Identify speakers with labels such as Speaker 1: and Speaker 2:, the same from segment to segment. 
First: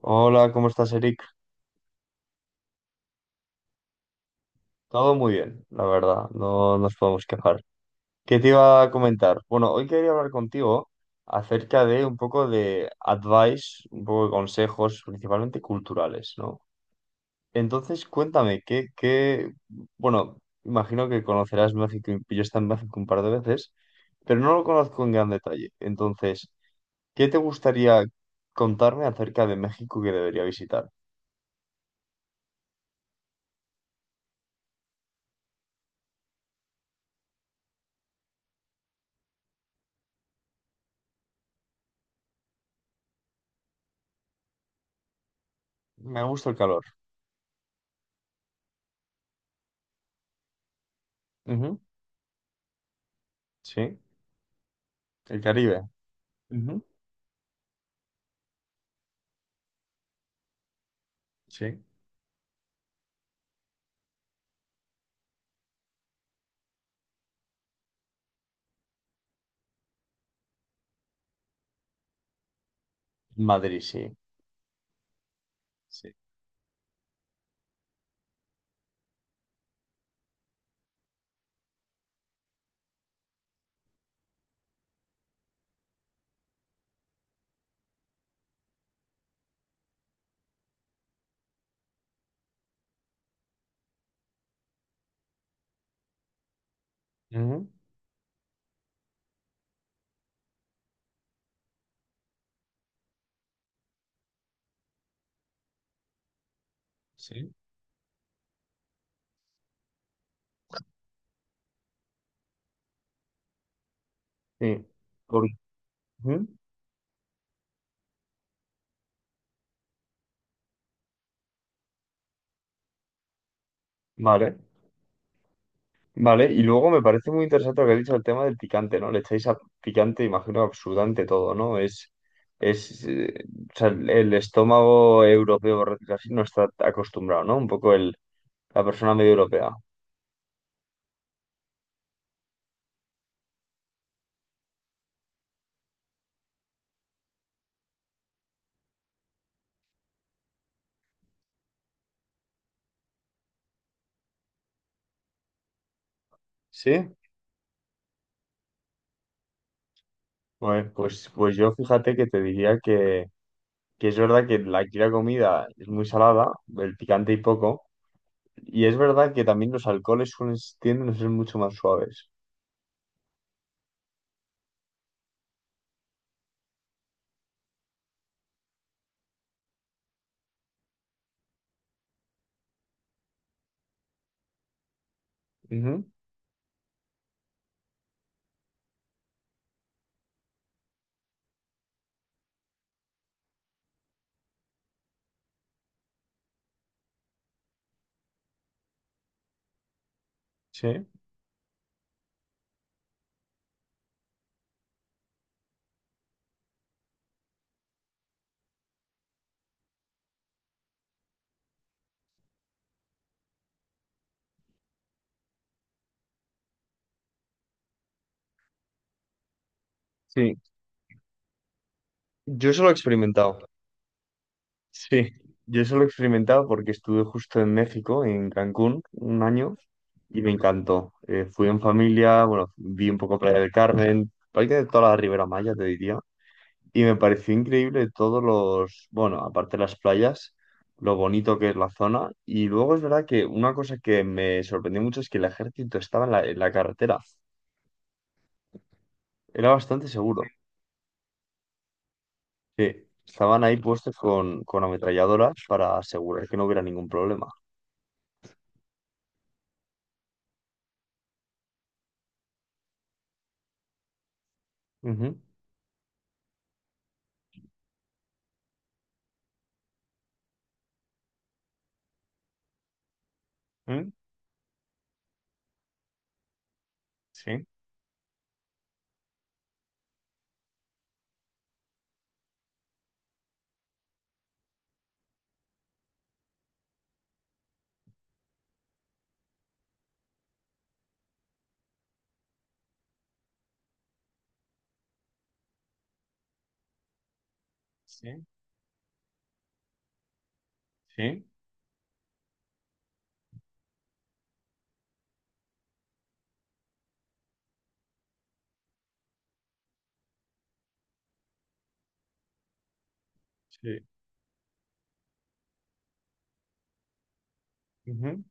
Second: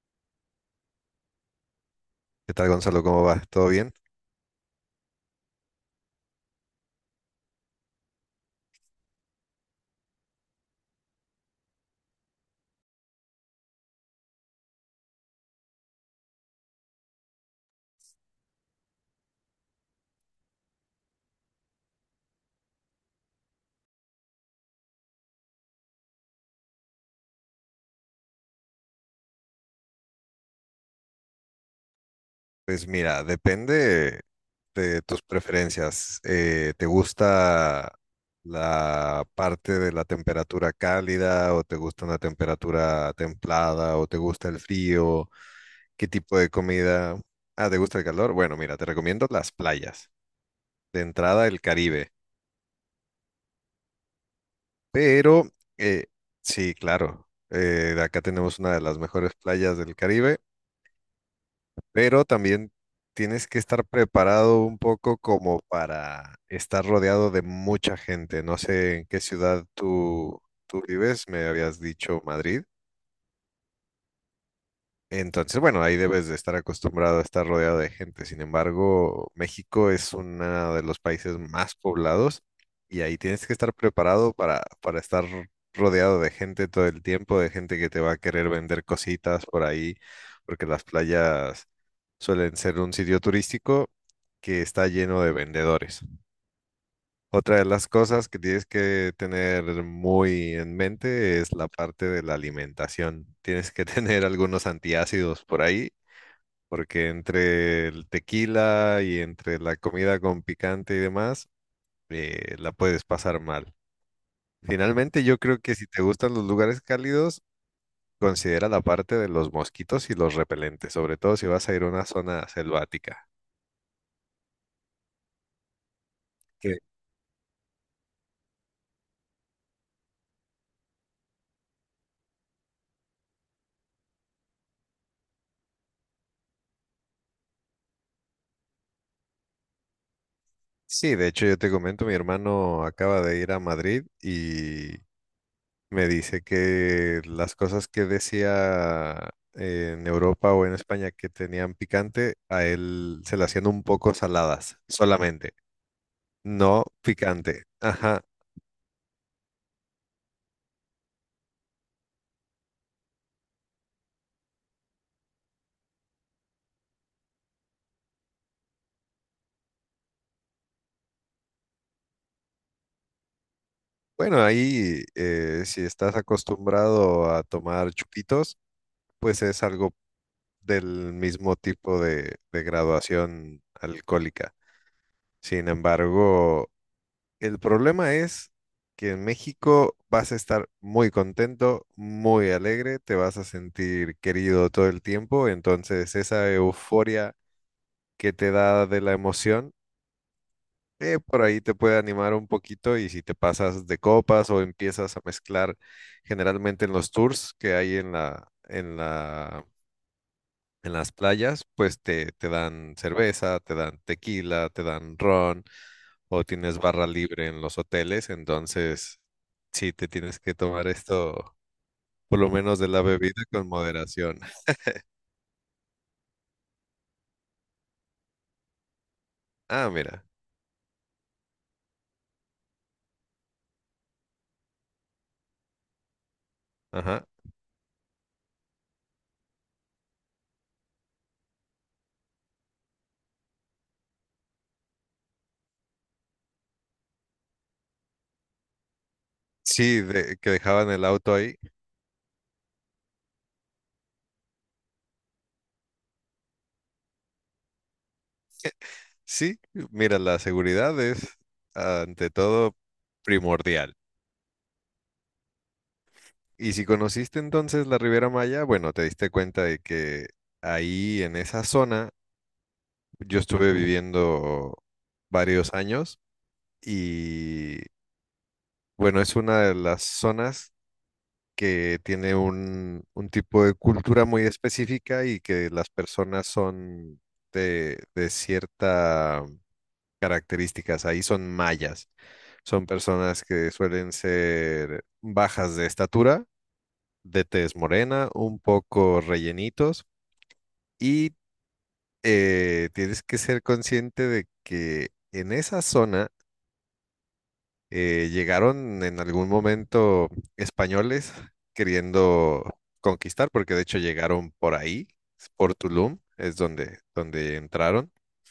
Speaker 1: Hola, ¿cómo estás, Eric?
Speaker 2: ¿Qué tal, Gonzalo? ¿Cómo va? ¿Todo bien?
Speaker 1: Todo muy bien, la verdad, no nos podemos quejar. ¿Qué te iba a comentar? Bueno, hoy quería hablar contigo acerca de un poco de advice, un poco de consejos, principalmente culturales, ¿no? Entonces, cuéntame, ¿qué... Bueno, imagino que conocerás México, y yo he estado en México un par de veces, pero no lo conozco en gran detalle. Entonces, ¿qué te gustaría contarme acerca de México que debería visitar?
Speaker 2: Pues mira, depende de tus preferencias. ¿Te gusta la parte de la temperatura cálida o te gusta una temperatura templada o te gusta el frío? ¿Qué
Speaker 1: Me
Speaker 2: tipo
Speaker 1: gusta
Speaker 2: de
Speaker 1: el calor.
Speaker 2: comida? Ah, ¿te gusta el calor? Bueno, mira, te recomiendo las playas. De entrada, el
Speaker 1: Ujú.
Speaker 2: Caribe.
Speaker 1: Sí, el
Speaker 2: Pero,
Speaker 1: Caribe.
Speaker 2: eh, sí, claro, acá tenemos una de las mejores playas del Caribe,
Speaker 1: Sí.
Speaker 2: pero también tienes que estar preparado un poco como para estar rodeado de mucha gente. No sé en qué ciudad tú vives, me habías dicho Madrid.
Speaker 1: Madrid, sí.
Speaker 2: Entonces, bueno, ahí
Speaker 1: Sí.
Speaker 2: debes de estar acostumbrado a estar rodeado de gente. Sin embargo, México es uno de los países más poblados y ahí tienes que estar preparado para estar rodeado de gente todo el tiempo, de gente que te va a querer vender cositas por ahí, porque las playas suelen ser un sitio turístico que está lleno de vendedores. Otra de
Speaker 1: Ujú.
Speaker 2: las cosas que tienes que tener muy en mente es la parte de la alimentación. Tienes que tener algunos antiácidos por ahí porque
Speaker 1: Sí.
Speaker 2: entre el tequila y entre la comida con picante y demás, la puedes pasar mal.
Speaker 1: Sí.
Speaker 2: Finalmente, yo
Speaker 1: Por-
Speaker 2: creo que si te gustan los
Speaker 1: Ujú.
Speaker 2: lugares cálidos, considera la parte de los mosquitos y los repelentes, sobre todo si vas a ir a una zona selvática.
Speaker 1: Vale, vale. Y
Speaker 2: Que-
Speaker 1: luego me parece muy interesante lo que has dicho el tema del picante, ¿no? Le echáis a picante, imagino, absolutamente todo, ¿no? Es, eh, o sea, el estómago europeo, por decirlo así, no está acostumbrado, ¿no? Un poco la persona medio europea.
Speaker 2: Sí, de hecho, yo te comento, mi hermano acaba de ir a Madrid y me dice que las cosas que decía en Europa o en España que tenían picante, a él se le hacían un poco saladas solamente. No
Speaker 1: ¿Sí?
Speaker 2: picante. Ajá.
Speaker 1: Bueno, pues yo fíjate que te diría que es verdad que aquí la comida es muy salada, el picante y poco. Y es verdad que también los alcoholes suelen, tienden a ser mucho más suaves.
Speaker 2: Bueno, ahí, si estás acostumbrado a tomar chupitos, pues es algo del mismo tipo de graduación alcohólica. Sin
Speaker 1: Ujú.
Speaker 2: embargo, el problema es que en México vas a estar muy contento, muy alegre, te vas a sentir querido todo el tiempo, entonces esa euforia que te da de la emoción,
Speaker 1: Sí.
Speaker 2: Por ahí te puede animar un poquito y si te pasas de copas o empiezas a mezclar generalmente en los tours que hay en las playas, pues te dan cerveza, te dan tequila, te dan ron o tienes barra libre en los hoteles, entonces sí te tienes que
Speaker 1: Sí.
Speaker 2: tomar esto, por lo
Speaker 1: Yo
Speaker 2: menos
Speaker 1: eso lo
Speaker 2: de
Speaker 1: he
Speaker 2: la bebida,
Speaker 1: experimentado.
Speaker 2: con moderación.
Speaker 1: Sí. Yo eso lo he experimentado porque estuve justo en México, en Cancún, un año,
Speaker 2: Ah, mira,
Speaker 1: y me encantó. Fui en familia, bueno, vi un poco Playa del Carmen, prácticamente toda la Ribera Maya, te diría. Y me
Speaker 2: ajá.
Speaker 1: pareció increíble todos los, bueno, aparte de las playas, lo bonito que es la zona. Y luego es verdad que una cosa que me sorprendió mucho es que el ejército estaba en en la carretera. Era
Speaker 2: Sí,
Speaker 1: bastante seguro.
Speaker 2: que dejaban el auto ahí.
Speaker 1: Sí, estaban ahí puestos con ametralladoras para asegurar que no hubiera ningún problema.
Speaker 2: Sí, mira, la seguridad es ante todo primordial.
Speaker 1: Ujú.
Speaker 2: Y si conociste entonces la Riviera Maya, bueno, te diste cuenta de que ahí en esa zona yo estuve
Speaker 1: Mm.
Speaker 2: viviendo varios años
Speaker 1: Sí,
Speaker 2: y bueno, es una de las zonas que tiene un tipo de cultura muy específica y que las personas son de ciertas características, ahí son mayas. Son personas que suelen ser bajas de estatura, de tez morena,
Speaker 1: sí,
Speaker 2: un poco rellenitos y
Speaker 1: sí,
Speaker 2: tienes que ser consciente de que en esa zona llegaron en algún momento españoles queriendo conquistar, porque de hecho
Speaker 1: sí.
Speaker 2: llegaron por ahí, por Tulum, es donde, donde entraron.
Speaker 1: Ujú.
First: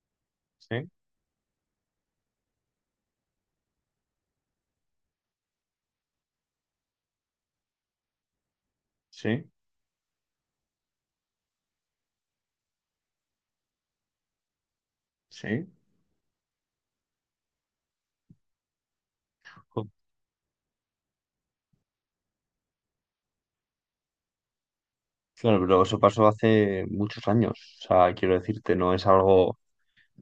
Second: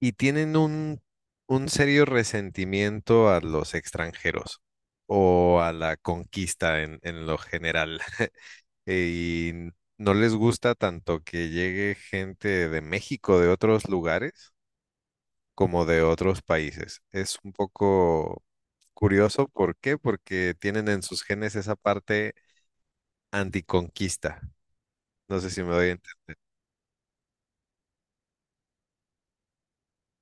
Speaker 2: Y tienen
Speaker 1: Sí,
Speaker 2: un serio resentimiento a los extranjeros o a la conquista en lo general.
Speaker 1: sí,
Speaker 2: Y no les gusta tanto que llegue gente de México, de otros lugares,
Speaker 1: sí.
Speaker 2: como de otros países. Es un poco curioso, ¿por
Speaker 1: Jo.
Speaker 2: qué? Porque tienen en sus genes esa parte anticonquista. No sé
Speaker 1: Claro,
Speaker 2: si me
Speaker 1: pero
Speaker 2: doy a
Speaker 1: eso pasó
Speaker 2: entender.
Speaker 1: hace muchos años. O sea, quiero decirte, no es algo...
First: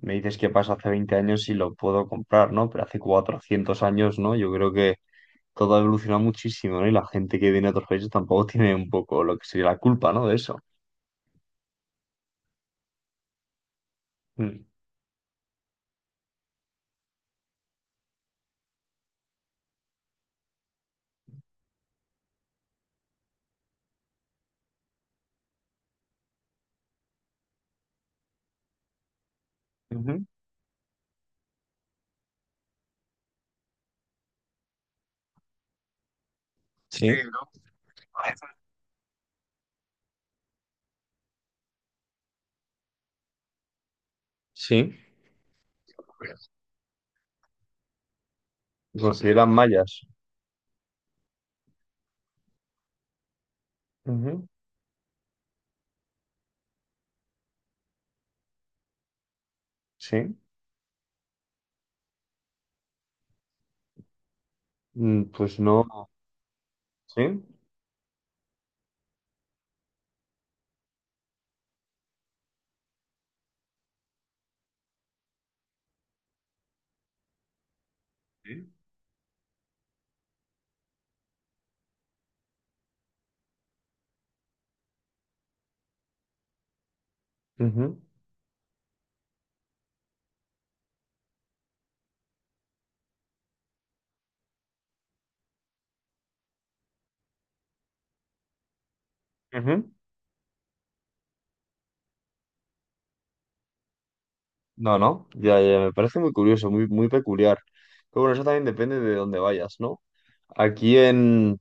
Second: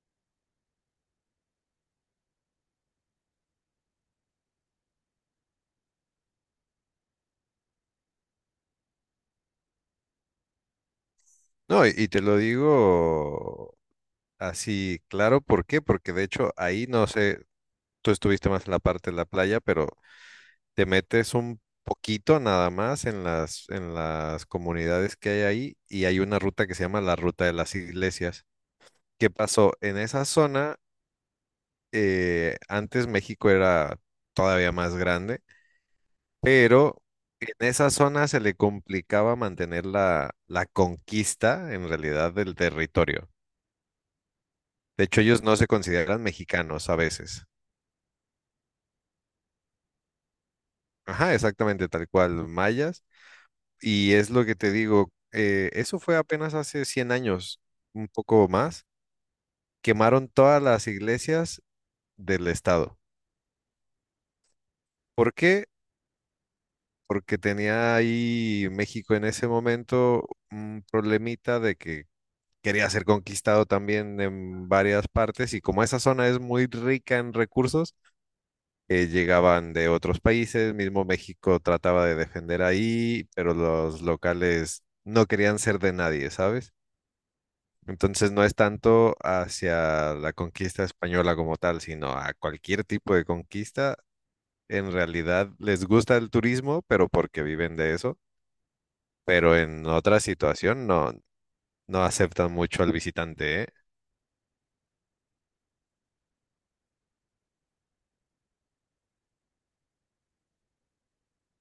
Speaker 1: Me dices que pasa hace 20 años y lo puedo comprar, ¿no? Pero hace 400 años, ¿no? Yo creo que todo ha evolucionado muchísimo, ¿no? Y la gente que viene de otros países tampoco tiene un poco lo que sería la culpa, ¿no? De eso.
Speaker 2: No, y te lo digo
Speaker 1: Mm.
Speaker 2: así, claro, ¿por qué? Porque de hecho ahí no sé, tú estuviste más en la parte de la playa, pero te metes un poquito nada más en las comunidades que hay ahí y hay una ruta que se llama la Ruta de las Iglesias. ¿Qué pasó? En esa
Speaker 1: Ujú.
Speaker 2: zona, antes México era todavía más grande, pero
Speaker 1: Sí.
Speaker 2: en esa zona se le complicaba mantener la conquista en realidad del territorio.
Speaker 1: Sí.
Speaker 2: De hecho, ellos no se consideran mexicanos a veces.
Speaker 1: Se consideran mayas.
Speaker 2: Ajá, exactamente, tal cual, mayas. Y es lo
Speaker 1: Ujú.
Speaker 2: que te digo, eso fue apenas hace 100 años, un poco más, quemaron
Speaker 1: Sí.
Speaker 2: todas las iglesias del estado.
Speaker 1: Mm.
Speaker 2: ¿Por
Speaker 1: Pues
Speaker 2: qué?
Speaker 1: no.
Speaker 2: Porque
Speaker 1: Sí.
Speaker 2: tenía ahí México en ese momento un problemita de que quería ser conquistado también en varias partes y como esa zona es muy rica en recursos,
Speaker 1: Sí.
Speaker 2: llegaban de otros países, mismo México trataba de defender ahí, pero los locales no querían ser de nadie, ¿sabes?
Speaker 1: Ujú,
Speaker 2: Entonces no es tanto hacia la conquista española como tal, sino a cualquier tipo de conquista. En realidad les gusta el turismo, pero porque viven de eso. Pero en
Speaker 1: ujú.
Speaker 2: otra situación no, no aceptan mucho al visitante, ¿eh?
Speaker 1: No, no. Ya, ya, me parece muy curioso, muy, muy peculiar. Pero bueno, eso también depende de dónde vayas, ¿no? Aquí en,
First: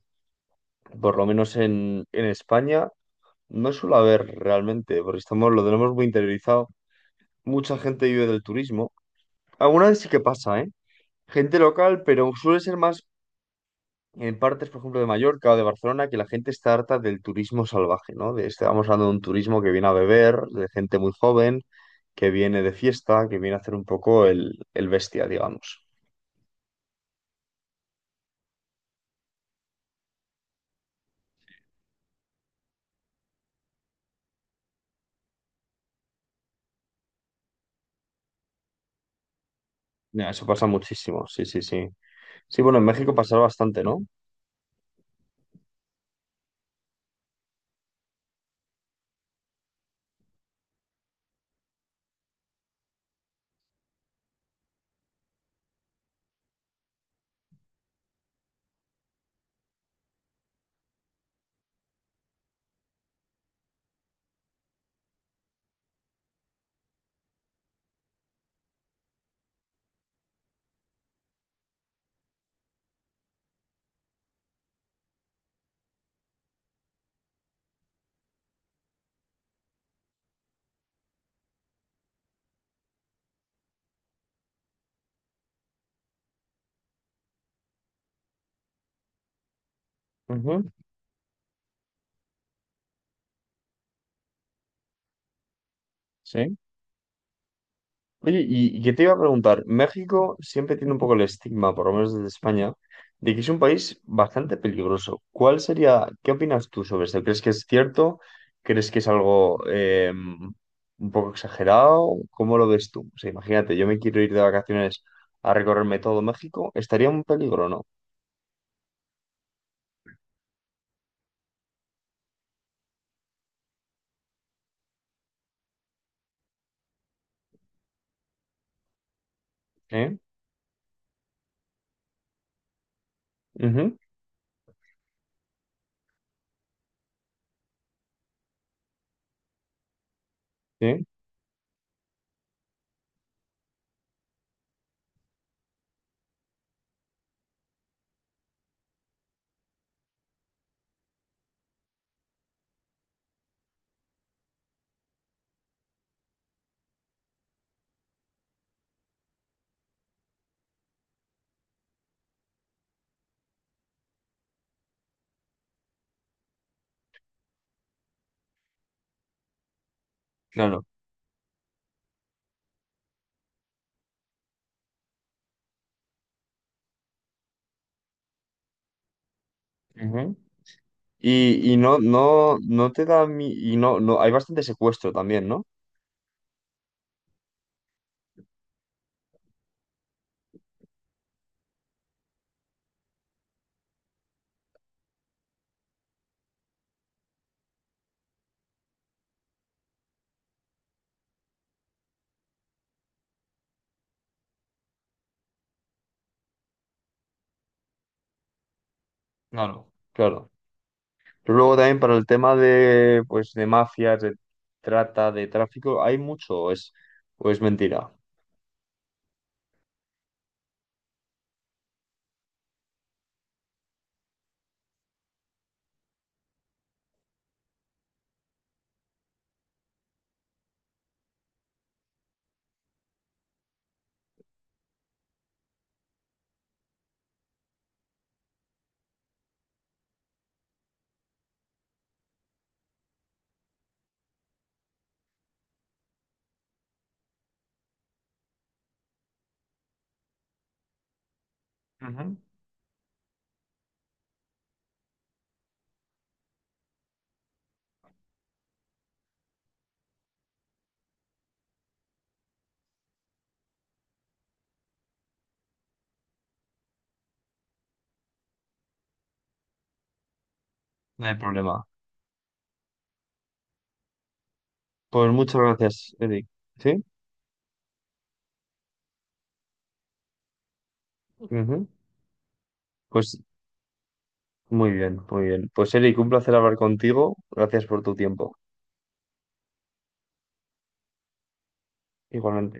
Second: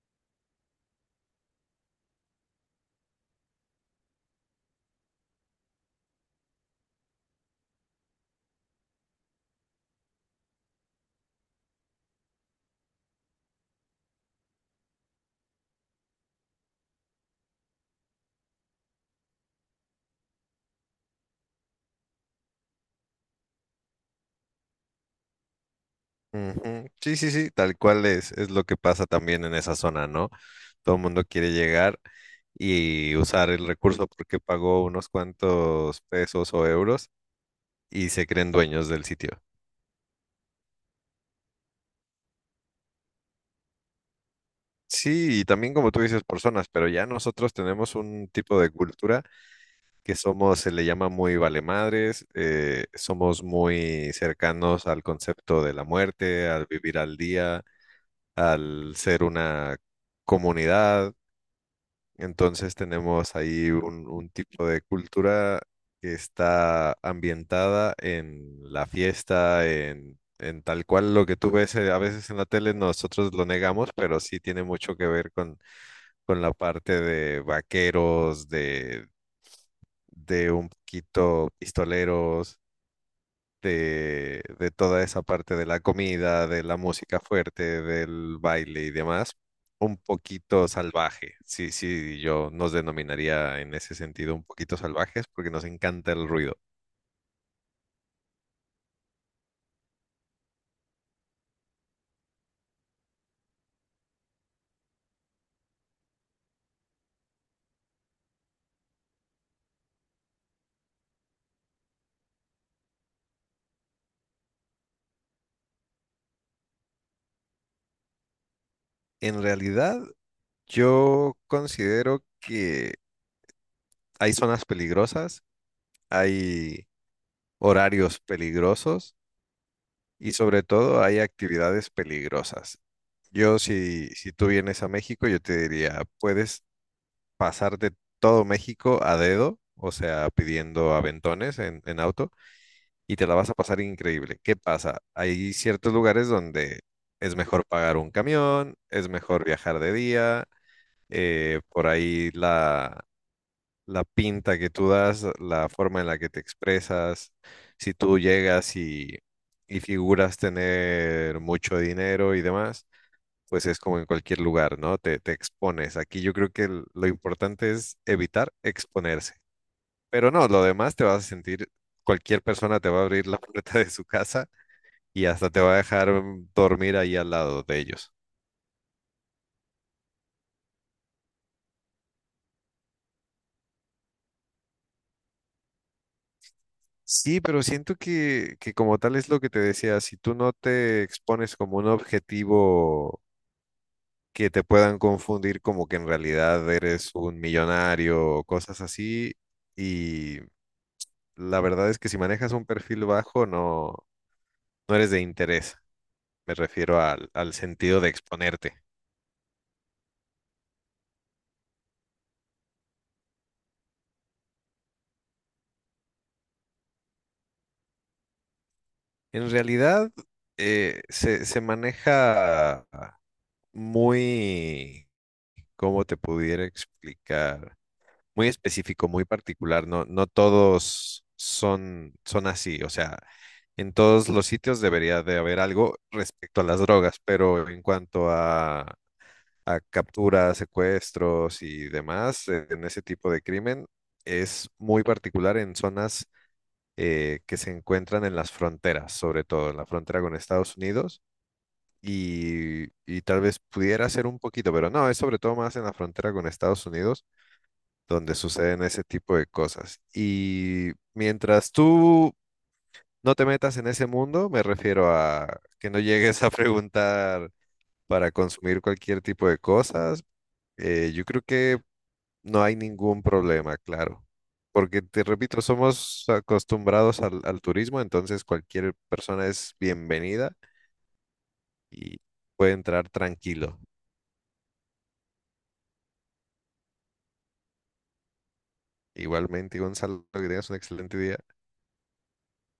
Speaker 1: por lo menos en España, no suele haber realmente, porque estamos, lo tenemos muy interiorizado. Mucha gente vive del turismo. Alguna vez sí que pasa, ¿eh? Gente local, pero suele ser más en partes, por ejemplo, de Mallorca o de Barcelona, que la gente está harta del turismo salvaje, ¿no? De, estamos hablando de un turismo que viene a beber, de gente muy joven, que viene de fiesta, que viene a hacer un poco el bestia, digamos.
Speaker 2: Ujú. Sí, sí, sí, tal cual es lo que pasa también en esa zona, ¿no? Todo el mundo quiere llegar y usar el recurso porque pagó unos cuantos pesos o euros y se creen dueños del sitio.
Speaker 1: Ya, eso pasa muchísimo, sí, sí, sí. Sí, bueno, en México pasa bastante, no.
Speaker 2: Sí, y también como tú dices, personas, pero ya nosotros tenemos un tipo de cultura que somos, se le llama muy valemadres, somos muy cercanos al concepto de la muerte, al vivir al día, al ser una comunidad. Entonces tenemos ahí un tipo de cultura que está ambientada en la fiesta, en tal cual lo que tú ves a veces en la tele, nosotros lo negamos, pero sí tiene mucho que ver con la parte de vaqueros, de un poquito pistoleros, de toda esa parte de la comida, de la música fuerte, del baile y demás, un
Speaker 1: Ujú,
Speaker 2: poquito salvaje. Sí, sí, yo nos denominaría en ese sentido un poquito salvajes porque nos encanta el
Speaker 1: sí.
Speaker 2: ruido.
Speaker 1: Oye, y que te iba a preguntar, México siempre tiene un poco el estigma, por lo menos desde España, de que es un país bastante peligroso. ¿Cuál sería, qué opinas tú sobre esto? ¿Crees que es cierto? ¿Crees que es algo un poco exagerado? ¿Cómo lo ves tú? O sea, imagínate, yo me quiero ir de vacaciones a recorrerme todo México, estaría un peligro, ¿no?
Speaker 2: En realidad, yo considero que hay zonas peligrosas, hay horarios peligrosos
Speaker 1: ¿Eh?
Speaker 2: y sobre todo hay actividades peligrosas. Yo,
Speaker 1: Ujú.
Speaker 2: si tú vienes a México, yo te diría, puedes pasarte todo México a dedo, o sea, pidiendo
Speaker 1: Sí,
Speaker 2: aventones en auto, y te la vas a pasar increíble. ¿Qué pasa? Hay ciertos lugares donde es mejor pagar un camión, es mejor viajar de día, por ahí la pinta que tú das, la forma en la que te expresas, si tú llegas y figuras tener mucho dinero y demás, pues es como en cualquier lugar, ¿no? Te expones. Aquí yo creo que lo importante es evitar exponerse. Pero no, lo
Speaker 1: claro.
Speaker 2: demás te vas a sentir, cualquier persona te va a abrir la puerta de su casa y hasta te va a dejar mm, dormir ahí al lado de ellos.
Speaker 1: Ujú. Y no te da mi... No, hay bastante secuestro también, ¿no?
Speaker 2: Sí, pero siento que como tal es lo que te decía, si tú no te expones como un objetivo que te puedan confundir como que en realidad eres un millonario o cosas así, y la verdad es que si manejas un perfil bajo, no, no eres de interés, me refiero al sentido de exponerte.
Speaker 1: Claro. Claro. Pero luego también para el tema de, pues, de mafias, de trata, de tráfico, ¿hay mucho o es mentira?
Speaker 2: En realidad, se maneja muy, ¿cómo te pudiera explicar? Muy específico, muy particular. No, no todos son así. O sea, en todos los sitios debería de haber algo respecto a las drogas, pero en cuanto a capturas, secuestros y demás, en ese tipo de crimen, es muy particular en zonas que se encuentran en las fronteras, sobre todo en la frontera con Estados Unidos.
Speaker 1: Ujú.
Speaker 2: Y tal vez pudiera ser un poquito, pero no, es sobre todo más en la frontera con Estados Unidos donde suceden ese tipo de cosas. Y mientras tú no te metas en ese mundo, me refiero a que no llegues a preguntar para consumir cualquier tipo de cosas,
Speaker 1: No
Speaker 2: yo
Speaker 1: hay
Speaker 2: creo que
Speaker 1: problema.
Speaker 2: no hay ningún problema, claro. Porque te
Speaker 1: Pues
Speaker 2: repito,
Speaker 1: muchas gracias,
Speaker 2: somos
Speaker 1: Eric. ¿Sí?
Speaker 2: acostumbrados al turismo, entonces cualquier persona es bienvenida
Speaker 1: Ujú.
Speaker 2: y puede entrar
Speaker 1: Pues
Speaker 2: tranquilo.
Speaker 1: muy bien, muy bien. Pues Eric, un placer hablar contigo. Gracias por tu tiempo.
Speaker 2: Igualmente, Gonzalo, que tengas un excelente día.
Speaker 1: Igualmente.